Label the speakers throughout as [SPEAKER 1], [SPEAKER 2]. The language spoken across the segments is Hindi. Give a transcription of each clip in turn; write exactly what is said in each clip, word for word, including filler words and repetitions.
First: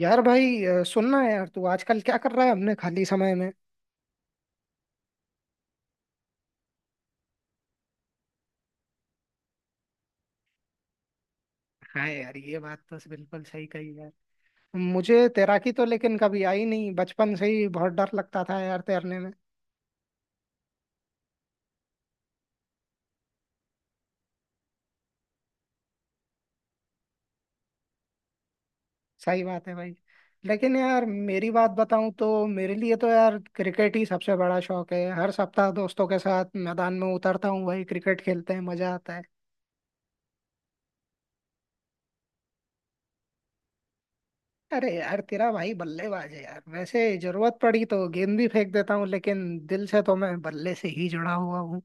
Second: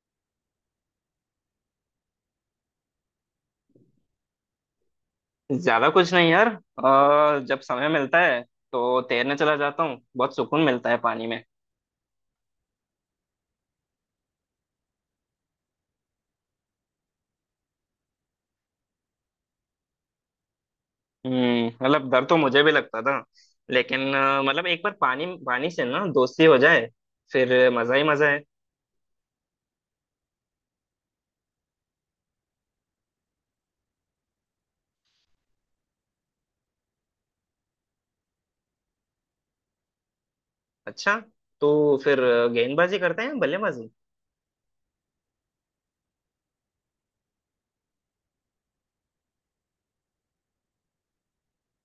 [SPEAKER 1] यार भाई अ, सुनना है यार, तू आजकल क्या कर रहा है अपने खाली समय में।
[SPEAKER 2] ज्यादा कुछ नहीं यार अ, जब समय मिलता है तो तैरने चला जाता हूँ। बहुत सुकून मिलता है पानी में।
[SPEAKER 1] हाँ यार, ये बात तो बिल्कुल सही कही यार। मुझे तैराकी तो लेकिन कभी आई नहीं, बचपन से ही बहुत डर लगता था यार तैरने में।
[SPEAKER 2] हम्म, मतलब डर तो मुझे भी लगता था। लेकिन अ, मतलब एक बार पानी पानी से ना दोस्ती हो जाए फिर मजा ही मजा है।
[SPEAKER 1] सही बात है भाई। लेकिन यार मेरी बात बताऊं तो मेरे लिए तो यार क्रिकेट ही सबसे बड़ा शौक है। हर सप्ताह दोस्तों के साथ मैदान में उतरता हूँ भाई, क्रिकेट खेलते हैं, मजा आता है।
[SPEAKER 2] अच्छा, तो फिर गेंदबाजी करते हैं बल्लेबाजी?
[SPEAKER 1] अरे यार, तेरा भाई बल्लेबाज है यार। वैसे जरूरत पड़ी तो गेंद भी फेंक देता हूँ, लेकिन दिल से तो मैं बल्ले से ही जुड़ा हुआ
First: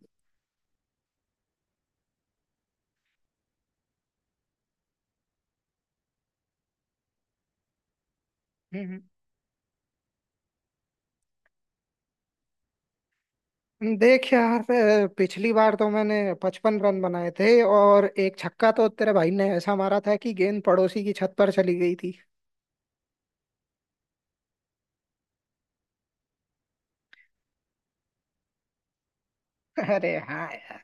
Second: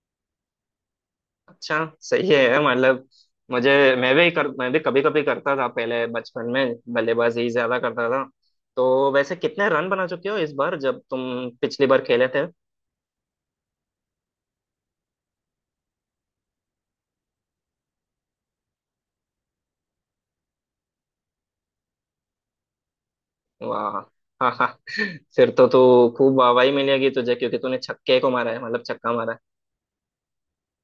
[SPEAKER 2] अच्छा सही है। मतलब मुझे मैं भी कर मैं भी कभी कभी करता था। पहले बचपन में बल्लेबाजी ज्यादा करता था।
[SPEAKER 1] हूँ।
[SPEAKER 2] तो वैसे कितने रन बना चुके हो इस बार जब तुम पिछली बार खेले थे?
[SPEAKER 1] देख यार, अ, पिछली बार तो मैंने पचपन रन बनाए थे, और एक छक्का तो तेरे भाई ने ऐसा मारा था कि गेंद पड़ोसी की छत पर चली गई थी।
[SPEAKER 2] वाह। हाँ हाँ, फिर तो तू खूब वाहवाही मिलेगी तुझे, क्योंकि तूने छक्के को मारा है, मतलब छक्का मारा है।
[SPEAKER 1] अरे हाँ यार।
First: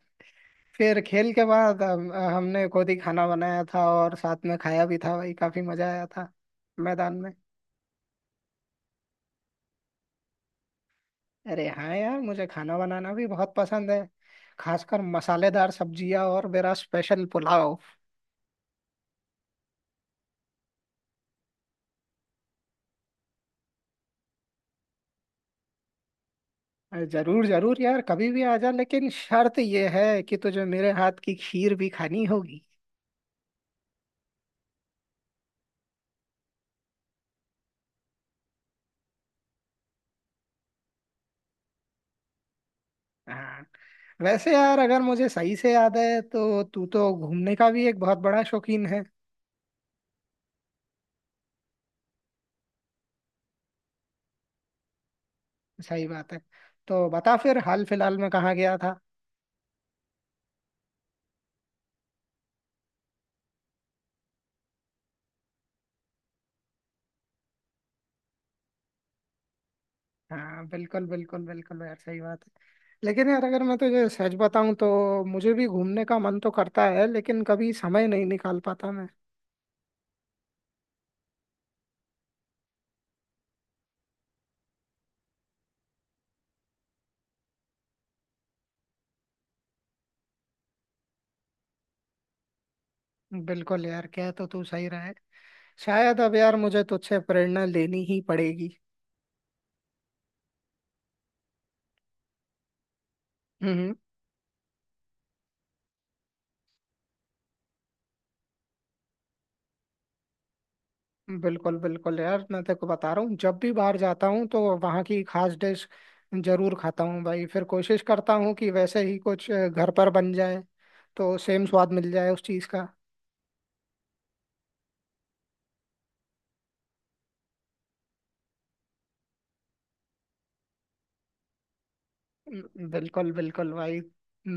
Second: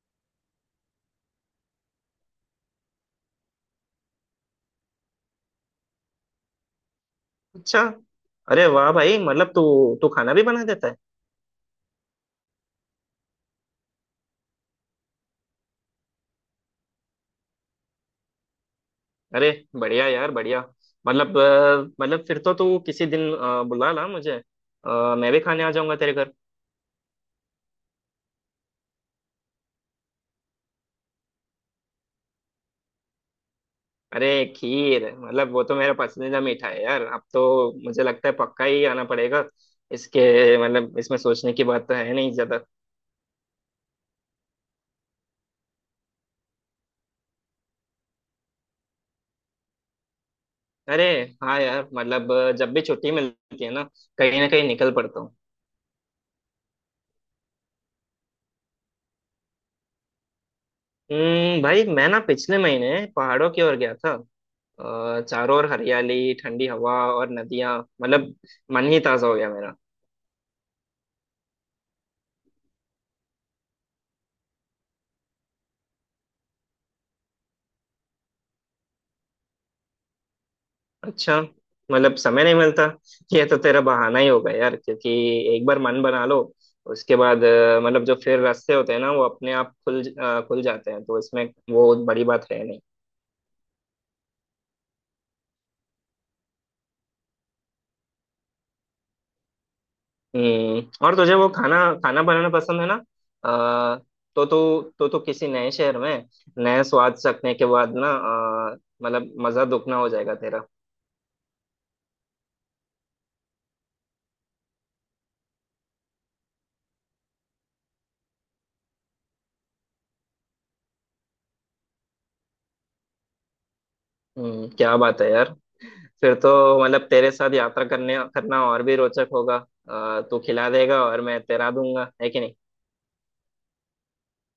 [SPEAKER 1] फिर खेल के बाद हम, हमने खुद ही खाना बनाया था और साथ में खाया भी था भाई। काफी मजा आया था मैदान में।
[SPEAKER 2] अच्छा। अरे वाह भाई, मतलब तू तू खाना भी बना देता है?
[SPEAKER 1] अरे हाँ यार, मुझे खाना बनाना भी बहुत पसंद है। खासकर मसालेदार सब्जियां और मेरा स्पेशल पुलाव।
[SPEAKER 2] अरे बढ़िया यार बढ़िया। मतलब अ, मतलब फिर तो तू किसी दिन अ, बुला ला मुझे। अ, मैं भी खाने आ जाऊंगा तेरे घर।
[SPEAKER 1] अरे जरूर जरूर यार, कभी भी आ जा, लेकिन शर्त ये है कि तुझे मेरे हाथ की खीर भी खानी होगी।
[SPEAKER 2] अरे खीर मतलब वो तो मेरा पसंदीदा मीठा है यार। अब तो मुझे लगता है पक्का ही आना पड़ेगा। इसके, मतलब इसमें सोचने की बात तो है नहीं ज्यादा।
[SPEAKER 1] हाँ। वैसे यार, अगर मुझे सही से याद है तो तू तो घूमने का भी एक बहुत बड़ा शौकीन है।
[SPEAKER 2] अरे हाँ यार, मतलब अ, जब भी छुट्टी मिलती है ना कहीं ना कहीं निकल पड़ता हूँ।
[SPEAKER 1] सही बात है। तो बता फिर हाल फिलहाल में कहाँ गया था?
[SPEAKER 2] हम्म, भाई मैं ना पिछले महीने पहाड़ों की ओर गया था। अ, चारों ओर हरियाली, ठंडी हवा और नदियाँ, मतलब मन ही ताजा हो गया मेरा।
[SPEAKER 1] हाँ बिल्कुल बिल्कुल बिल्कुल यार, सही बात है। लेकिन यार अगर मैं तुझे सच बताऊं तो मुझे भी घूमने का मन तो करता है, लेकिन कभी समय नहीं निकाल पाता मैं।
[SPEAKER 2] अच्छा, मतलब समय नहीं मिलता। ये तो तेरा बहाना ही होगा यार, क्योंकि एक बार मन बना लो, उसके बाद अ, मतलब जो फिर रास्ते होते हैं ना वो अपने आप खुल ज- अ, खुल जाते हैं। तो इसमें वो बड़ी बात है।
[SPEAKER 1] बिल्कुल यार, कह तो तू सही रहा है। शायद अब यार मुझे तुझसे प्रेरणा लेनी ही पड़ेगी।
[SPEAKER 2] हम्म, और तुझे वो खाना खाना बनाना पसंद है ना?
[SPEAKER 1] हम्म।
[SPEAKER 2] आ, तो तू तो तू किसी नए शहर में नए स्वाद चखने के बाद ना अ, मतलब मजा दुगना हो जाएगा तेरा।
[SPEAKER 1] बिल्कुल बिल्कुल यार, मैं तेरे को बता रहा हूँ, जब भी बाहर जाता हूँ तो वहाँ की खास डिश जरूर खाता हूँ भाई। फिर कोशिश करता हूँ कि वैसे ही कुछ अ, घर पर बन जाए, तो सेम स्वाद मिल जाए उस चीज़ का।
[SPEAKER 2] हम्म, क्या बात है यार। फिर तो मतलब तेरे साथ यात्रा करने करना और भी रोचक होगा। अ, तू खिला देगा और मैं तैरा दूंगा, है कि नहीं?
[SPEAKER 1] हम्म। बिल्कुल बिल्कुल भाई।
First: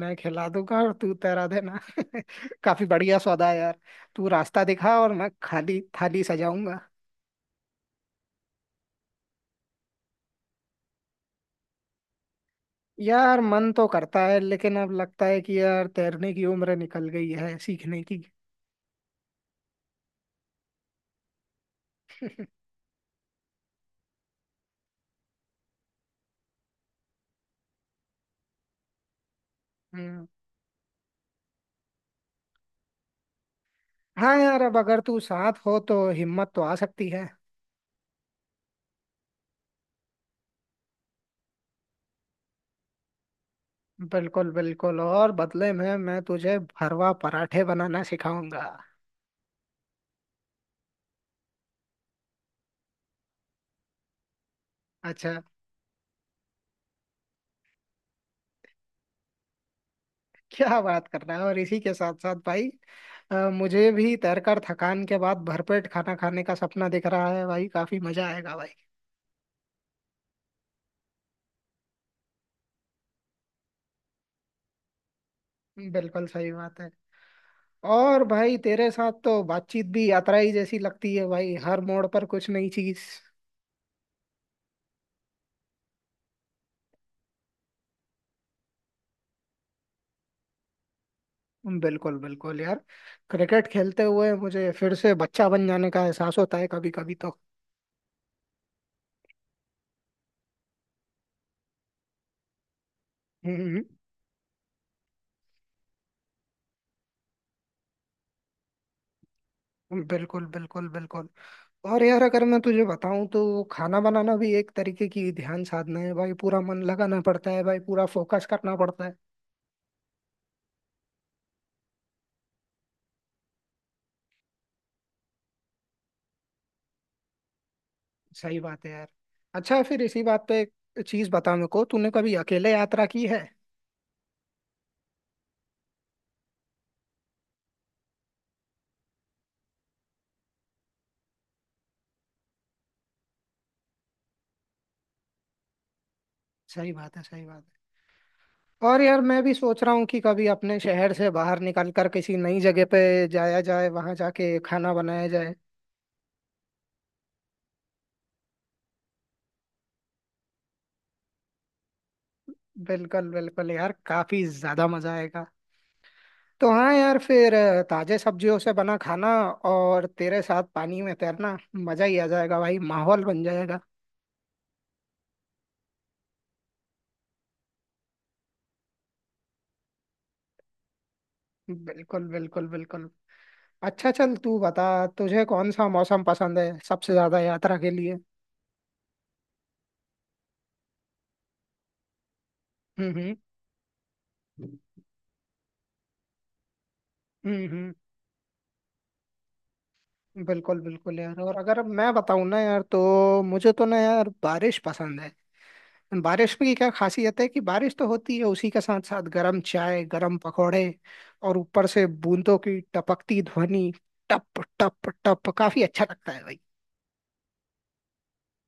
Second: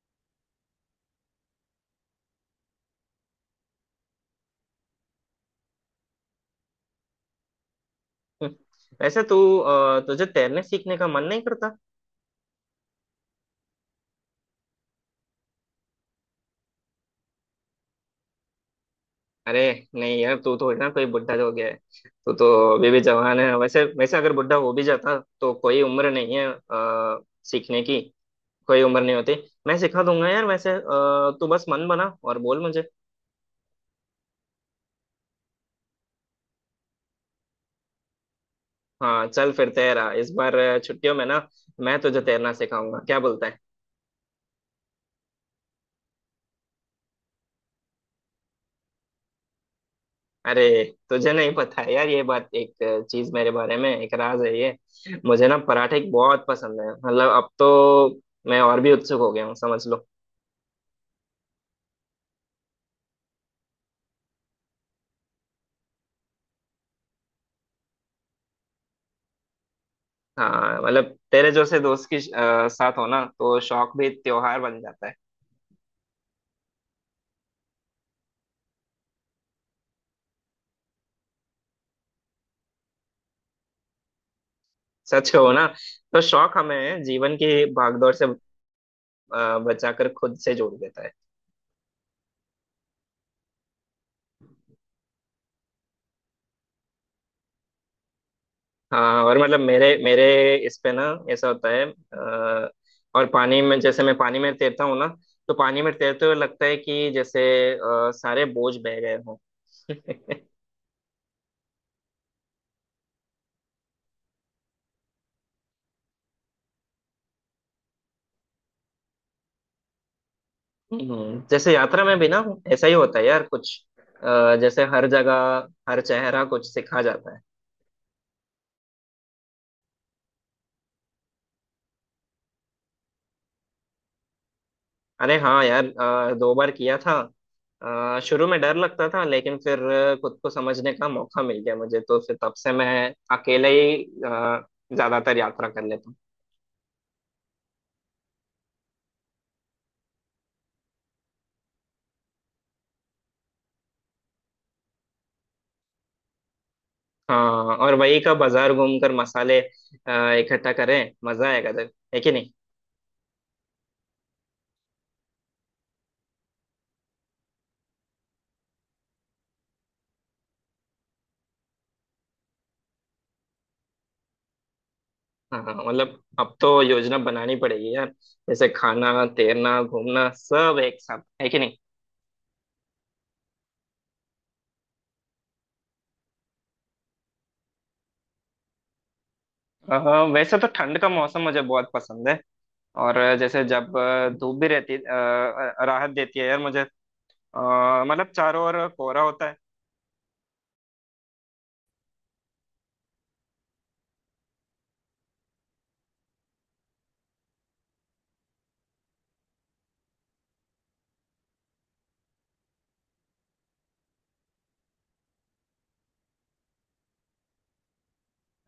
[SPEAKER 1] मैं खिला दूंगा और तू तैरा देना। काफी बढ़िया सौदा है यार। तू रास्ता दिखा और मैं खाली थाली सजाऊंगा।
[SPEAKER 2] वैसे तू अ, तुझे तैरने सीखने का मन नहीं करता?
[SPEAKER 1] यार मन तो करता है, लेकिन अब लगता है कि यार तैरने की उम्र निकल गई है सीखने की।
[SPEAKER 2] अरे नहीं यार, तू तो ना कोई बुढ़ा हो गया है। तू तो अभी भी जवान है। वैसे वैसे अगर बुढ़ा हो भी जाता तो कोई उम्र नहीं है आ, सीखने की। कोई उम्र नहीं होती। मैं सिखा
[SPEAKER 1] हम्म।
[SPEAKER 2] दूंगा यार। वैसे अ, तू बस मन बना और बोल मुझे।
[SPEAKER 1] हाँ यार, अब अगर तू साथ हो तो हिम्मत तो आ सकती है।
[SPEAKER 2] हाँ चल फिर, तैरा इस बार छुट्टियों में ना मैं तुझे तैरना सिखाऊंगा, क्या बोलता है?
[SPEAKER 1] बिल्कुल बिल्कुल, और बदले में मैं तुझे भरवा पराठे बनाना सिखाऊंगा।
[SPEAKER 2] अरे तुझे नहीं पता है यार ये बात। एक चीज मेरे बारे में एक राज है ये।
[SPEAKER 1] अच्छा।
[SPEAKER 2] मुझे ना पराठे बहुत पसंद है। मतलब अब तो मैं और भी उत्सुक हो गया हूँ, समझ लो।
[SPEAKER 1] क्या बात कर रहा है! और इसी के साथ साथ भाई, अ, मुझे भी तैरकर थकान के बाद भरपेट खाना खाने का सपना दिख रहा है भाई। काफी मजा आएगा भाई।
[SPEAKER 2] हाँ, मतलब तेरे जैसे दोस्त के अ, साथ हो ना तो शौक भी त्योहार बन जाता है।
[SPEAKER 1] बिल्कुल सही बात है। और भाई तेरे साथ तो बातचीत भी यात्रा ही जैसी लगती है भाई, हर मोड़ पर कुछ नई चीज।
[SPEAKER 2] सच हो ना, तो शौक हमें जीवन की भागदौड़ से अ, बचाकर खुद से जोड़ देता है।
[SPEAKER 1] बिल्कुल बिल्कुल यार। क्रिकेट खेलते हुए मुझे फिर से बच्चा बन जाने का एहसास होता है कभी कभी तो।
[SPEAKER 2] हाँ और मतलब मेरे मेरे इस पे ना ऐसा होता है। अ, और पानी में,
[SPEAKER 1] हम्म।
[SPEAKER 2] जैसे मैं पानी में तैरता हूँ ना, तो पानी में तैरते हुए लगता है कि जैसे अ, सारे बोझ बह गए हों।
[SPEAKER 1] बिल्कुल बिल्कुल बिल्कुल। और यार अगर मैं तुझे बताऊं तो खाना बनाना भी एक तरीके की ध्यान साधना है भाई। पूरा मन लगाना पड़ता है भाई, पूरा फोकस करना पड़ता है।
[SPEAKER 2] हम्म, जैसे यात्रा में भी ना ऐसा ही होता है यार। कुछ अ, जैसे हर जगह हर चेहरा कुछ सिखा जाता है।
[SPEAKER 1] सही बात है यार। अच्छा, फिर इसी बात पे एक चीज बता मेरे को, तूने कभी अकेले यात्रा की है?
[SPEAKER 2] अरे हाँ यार, अ, दो बार किया था। अ, शुरू में डर लगता था, लेकिन फिर अ, खुद को समझने का मौका मिल गया मुझे। तो फिर तब से मैं अकेले ही अ, ज्यादातर यात्रा कर लेता हूँ।
[SPEAKER 1] सही बात है, सही बात है। और यार मैं भी सोच रहा हूँ कि कभी अपने शहर से बाहर निकल कर किसी नई जगह पे जाया जाए, वहां जाके खाना बनाया जाए।
[SPEAKER 2] हाँ, और वही का बाजार घूमकर मसाले अ, इकट्ठा करें, मजा आएगा सर, है कि नहीं?
[SPEAKER 1] बिल्कुल बिल्कुल यार, काफी ज्यादा मजा आएगा। तो हाँ यार, फिर अ, ताजे सब्जियों से बना खाना और तेरे साथ पानी में तैरना, मजा ही आ जाएगा भाई, माहौल बन जाएगा।
[SPEAKER 2] हाँ, मतलब अब तो योजना बनानी पड़ेगी यार। जैसे खाना, तैरना, घूमना सब एक साथ, है कि नहीं?
[SPEAKER 1] बिल्कुल बिल्कुल बिल्कुल। अच्छा, चल तू बता, तुझे कौन सा मौसम पसंद है सबसे ज्यादा यात्रा के लिए?
[SPEAKER 2] अ, वैसे तो ठंड का मौसम मुझे बहुत पसंद है।
[SPEAKER 1] हम्म।
[SPEAKER 2] और
[SPEAKER 1] हम्म।
[SPEAKER 2] जैसे जब अ, धूप भी रहती अ, अ, राहत देती है यार मुझे।
[SPEAKER 1] हम्म। हम्म।
[SPEAKER 2] अ, मतलब चारों ओर कोहरा होता है।
[SPEAKER 1] बिल्कुल बिल्कुल यार, और अगर मैं बताऊँ ना यार, तो मुझे तो ना यार, बारिश पसंद है। बारिश में की क्या खासियत है कि बारिश तो होती है, उसी के साथ साथ गरम चाय, गरम पकौड़े, और ऊपर से बूंदों की टपकती ध्वनि। टप टप टप, काफी अच्छा लगता है भाई।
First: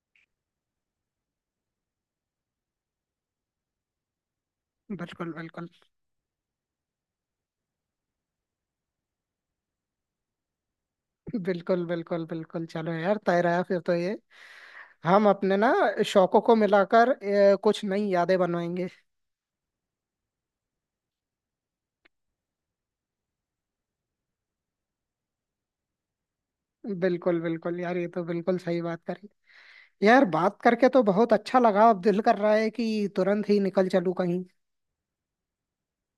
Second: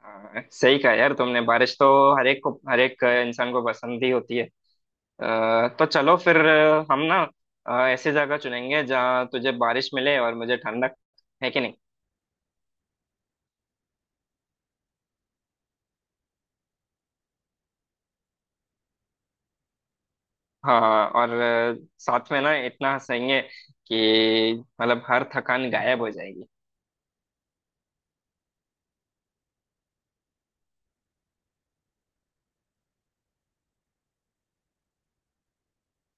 [SPEAKER 2] अ, सही कहा यार तुमने, बारिश तो हर एक को हर एक इंसान को पसंद ही होती है।
[SPEAKER 1] बिल्कुल
[SPEAKER 2] अ,
[SPEAKER 1] बिल्कुल।
[SPEAKER 2] तो चलो फिर हम ना अ, ऐसी जगह चुनेंगे जहाँ तुझे बारिश मिले और मुझे ठंडक, है कि नहीं?
[SPEAKER 1] बिल्कुल बिल्कुल बिल्कुल, चलो यार, तय रहा फिर तो ये। हम अपने ना शौकों को मिलाकर अ, कुछ नई यादें बनवाएंगे।
[SPEAKER 2] हाँ हाँ, और अ, साथ में ना इतना हंसेंगे कि मतलब हर थकान गायब हो जाएगी।
[SPEAKER 1] बिल्कुल बिल्कुल यार, ये तो बिल्कुल सही बात करी। यार बात करके तो बहुत अच्छा लगा, अब दिल कर रहा है कि तुरंत ही निकल चलूं कहीं।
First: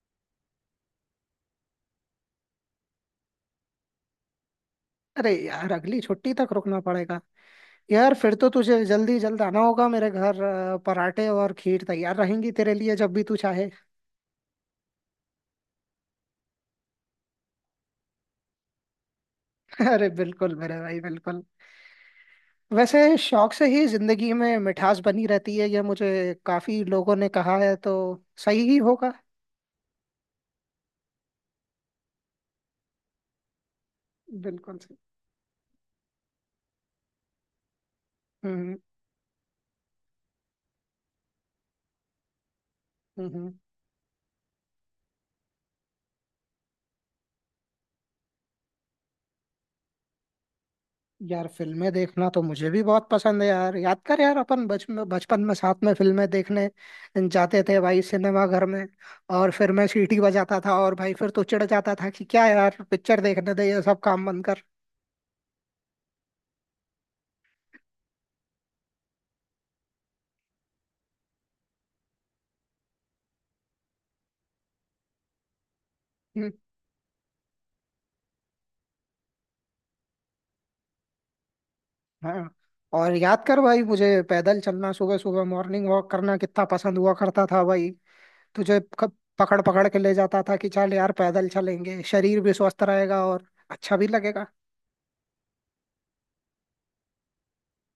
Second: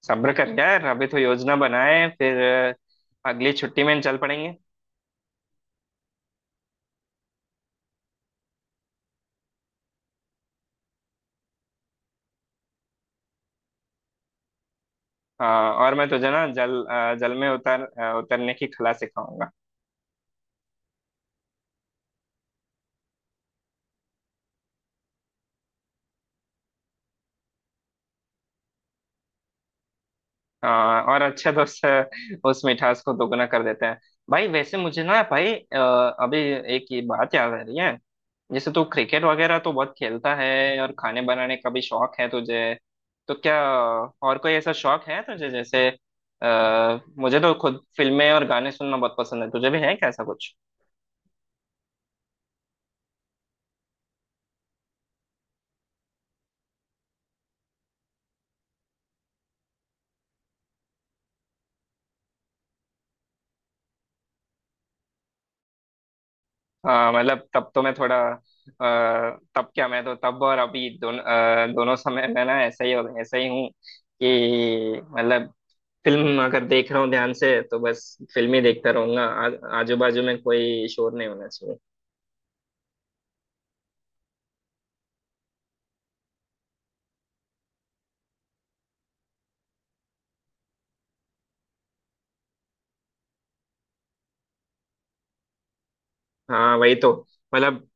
[SPEAKER 2] सब्र कर यार, अभी तो योजना बनाए फिर अ, अगली छुट्टी में चल पड़ेंगे।
[SPEAKER 1] अरे यार, अगली छुट्टी तक रुकना पड़ेगा। यार फिर तो तुझे जल्दी जल्द आना होगा मेरे घर, अ, पराठे और खीर तैयार रहेंगी तेरे लिए जब भी तू चाहे।
[SPEAKER 2] हाँ, और मैं तुझे ना जल अ, जल में उतर अ, उतरने की कला सिखाऊंगा।
[SPEAKER 1] अरे बिल्कुल मेरे भाई, बिल्कुल। वैसे शौक से ही जिंदगी में मिठास बनी रहती है, यह मुझे काफी लोगों ने कहा है, तो सही ही होगा।
[SPEAKER 2] हाँ, और अच्छे दोस्त अ, उस मिठास को दोगुना कर देते हैं भाई। वैसे
[SPEAKER 1] बिल्कुल सही।
[SPEAKER 2] मुझे ना भाई अ, अभी एक ये बात याद आ रही है। जैसे
[SPEAKER 1] हम्म।
[SPEAKER 2] तू क्रिकेट वगैरह तो बहुत खेलता है और खाने बनाने का भी शौक है तुझे,
[SPEAKER 1] हम्म।
[SPEAKER 2] तो
[SPEAKER 1] हम्म।
[SPEAKER 2] क्या और कोई ऐसा शौक है तुझे? जैसे आ, मुझे तो खुद फिल्में और गाने सुनना बहुत पसंद है, तुझे भी है क्या ऐसा कुछ?
[SPEAKER 1] यार फिल्में देखना तो मुझे भी बहुत पसंद है यार। याद कर यार, अपन बचपन बचपन में साथ में फिल्में देखने जाते थे भाई, सिनेमा घर में। और फिर मैं सीटी बजाता था, और भाई फिर तू चिढ़ जाता था कि क्या यार, पिक्चर देखने दे, ये सब काम बंद कर।
[SPEAKER 2] हाँ, मतलब तब तो मैं थोड़ा अ, तब क्या, मैं तो तब और अभी दोनों दोनों समय में ना ऐसा ही हो ऐसा ही हूँ कि मतलब फिल्म
[SPEAKER 1] हम्म।
[SPEAKER 2] अगर देख रहा हूँ ध्यान से, तो बस फिल्म ही देखता रहूंगा। आ, आजू बाजू में कोई शोर नहीं होना चाहिए।
[SPEAKER 1] हाँ, और याद कर भाई, मुझे पैदल चलना, सुबह सुबह मॉर्निंग वॉक करना कितना पसंद हुआ करता था भाई। तुझे क- पकड़ पकड़ के ले जाता था कि चल यार पैदल चलेंगे, शरीर भी स्वस्थ रहेगा और अच्छा भी लगेगा।
[SPEAKER 2] हाँ वही तो, मतलब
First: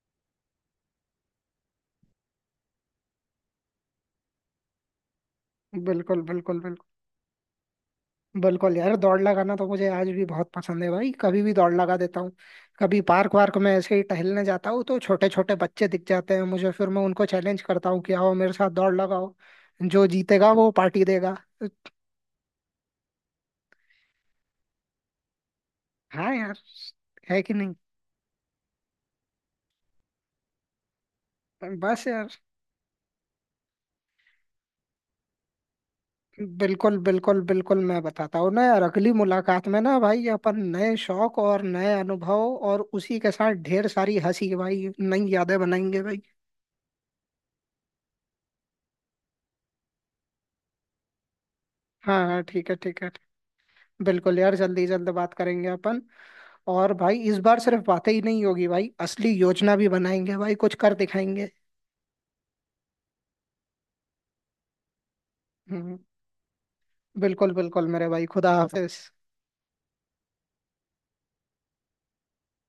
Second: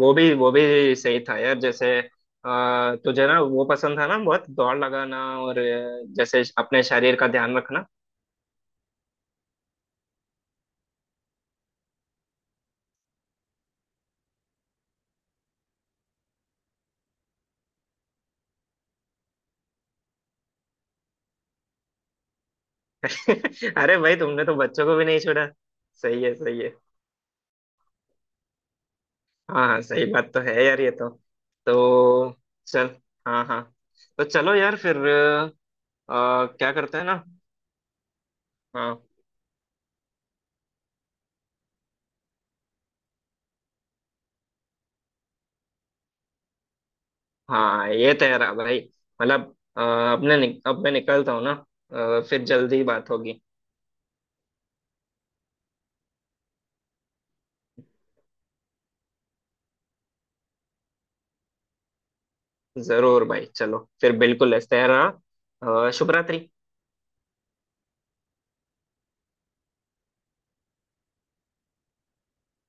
[SPEAKER 2] वो भी वो भी सही था यार। जैसे आ, तुझे ना वो पसंद था ना बहुत दौड़ लगाना और अ,
[SPEAKER 1] बिल्कुल
[SPEAKER 2] जैसे
[SPEAKER 1] बिल्कुल बिल्कुल।
[SPEAKER 2] अपने शरीर का ध्यान रखना।
[SPEAKER 1] बिल्कुल यार, दौड़ लगाना तो मुझे आज भी बहुत पसंद है भाई, कभी भी दौड़ लगा देता हूँ। कभी पार्क वार्क में ऐसे ही टहलने जाता हूँ तो छोटे छोटे बच्चे दिख जाते हैं मुझे, फिर मैं उनको चैलेंज करता हूँ कि आओ मेरे साथ दौड़ लगाओ, जो जीतेगा वो पार्टी देगा। तो
[SPEAKER 2] अरे भाई, तुमने तो बच्चों को भी नहीं छोड़ा। सही
[SPEAKER 1] हाँ
[SPEAKER 2] है
[SPEAKER 1] यार,
[SPEAKER 2] सही है।
[SPEAKER 1] है कि नहीं?
[SPEAKER 2] हाँ हाँ, सही बात तो है यार ये तो।
[SPEAKER 1] बस यार।
[SPEAKER 2] तो चल। हाँ हाँ, तो चलो यार फिर अ, क्या
[SPEAKER 1] बिल्कुल
[SPEAKER 2] करते हैं ना।
[SPEAKER 1] बिल्कुल बिल्कुल, मैं बताता हूँ ना यार,
[SPEAKER 2] हाँ
[SPEAKER 1] अगली मुलाकात में ना भाई, अपन नए शौक और नए अनुभव और उसी के साथ ढेर सारी हंसी भाई, नई यादें बनाएंगे भाई।
[SPEAKER 2] हाँ, ये तो यार भाई, मतलब अ, अब मैं नि, अब मैं निकलता हूँ ना।
[SPEAKER 1] हाँ
[SPEAKER 2] अ,
[SPEAKER 1] हाँ,
[SPEAKER 2] फिर
[SPEAKER 1] ठीक है
[SPEAKER 2] जल्दी
[SPEAKER 1] ठीक है।
[SPEAKER 2] बात होगी।
[SPEAKER 1] बिल्कुल यार, जल्दी जल्द बात करेंगे अपन। और भाई इस बार सिर्फ बातें ही नहीं होगी भाई, असली योजना भी बनाएंगे भाई, कुछ कर दिखाएंगे।
[SPEAKER 2] जरूर भाई, चलो फिर, बिल्कुल इस तरह। अ,
[SPEAKER 1] हम्म।
[SPEAKER 2] शुभ रात्रि।
[SPEAKER 1] बिल्कुल बिल्कुल मेरे भाई, खुदा हाफिज।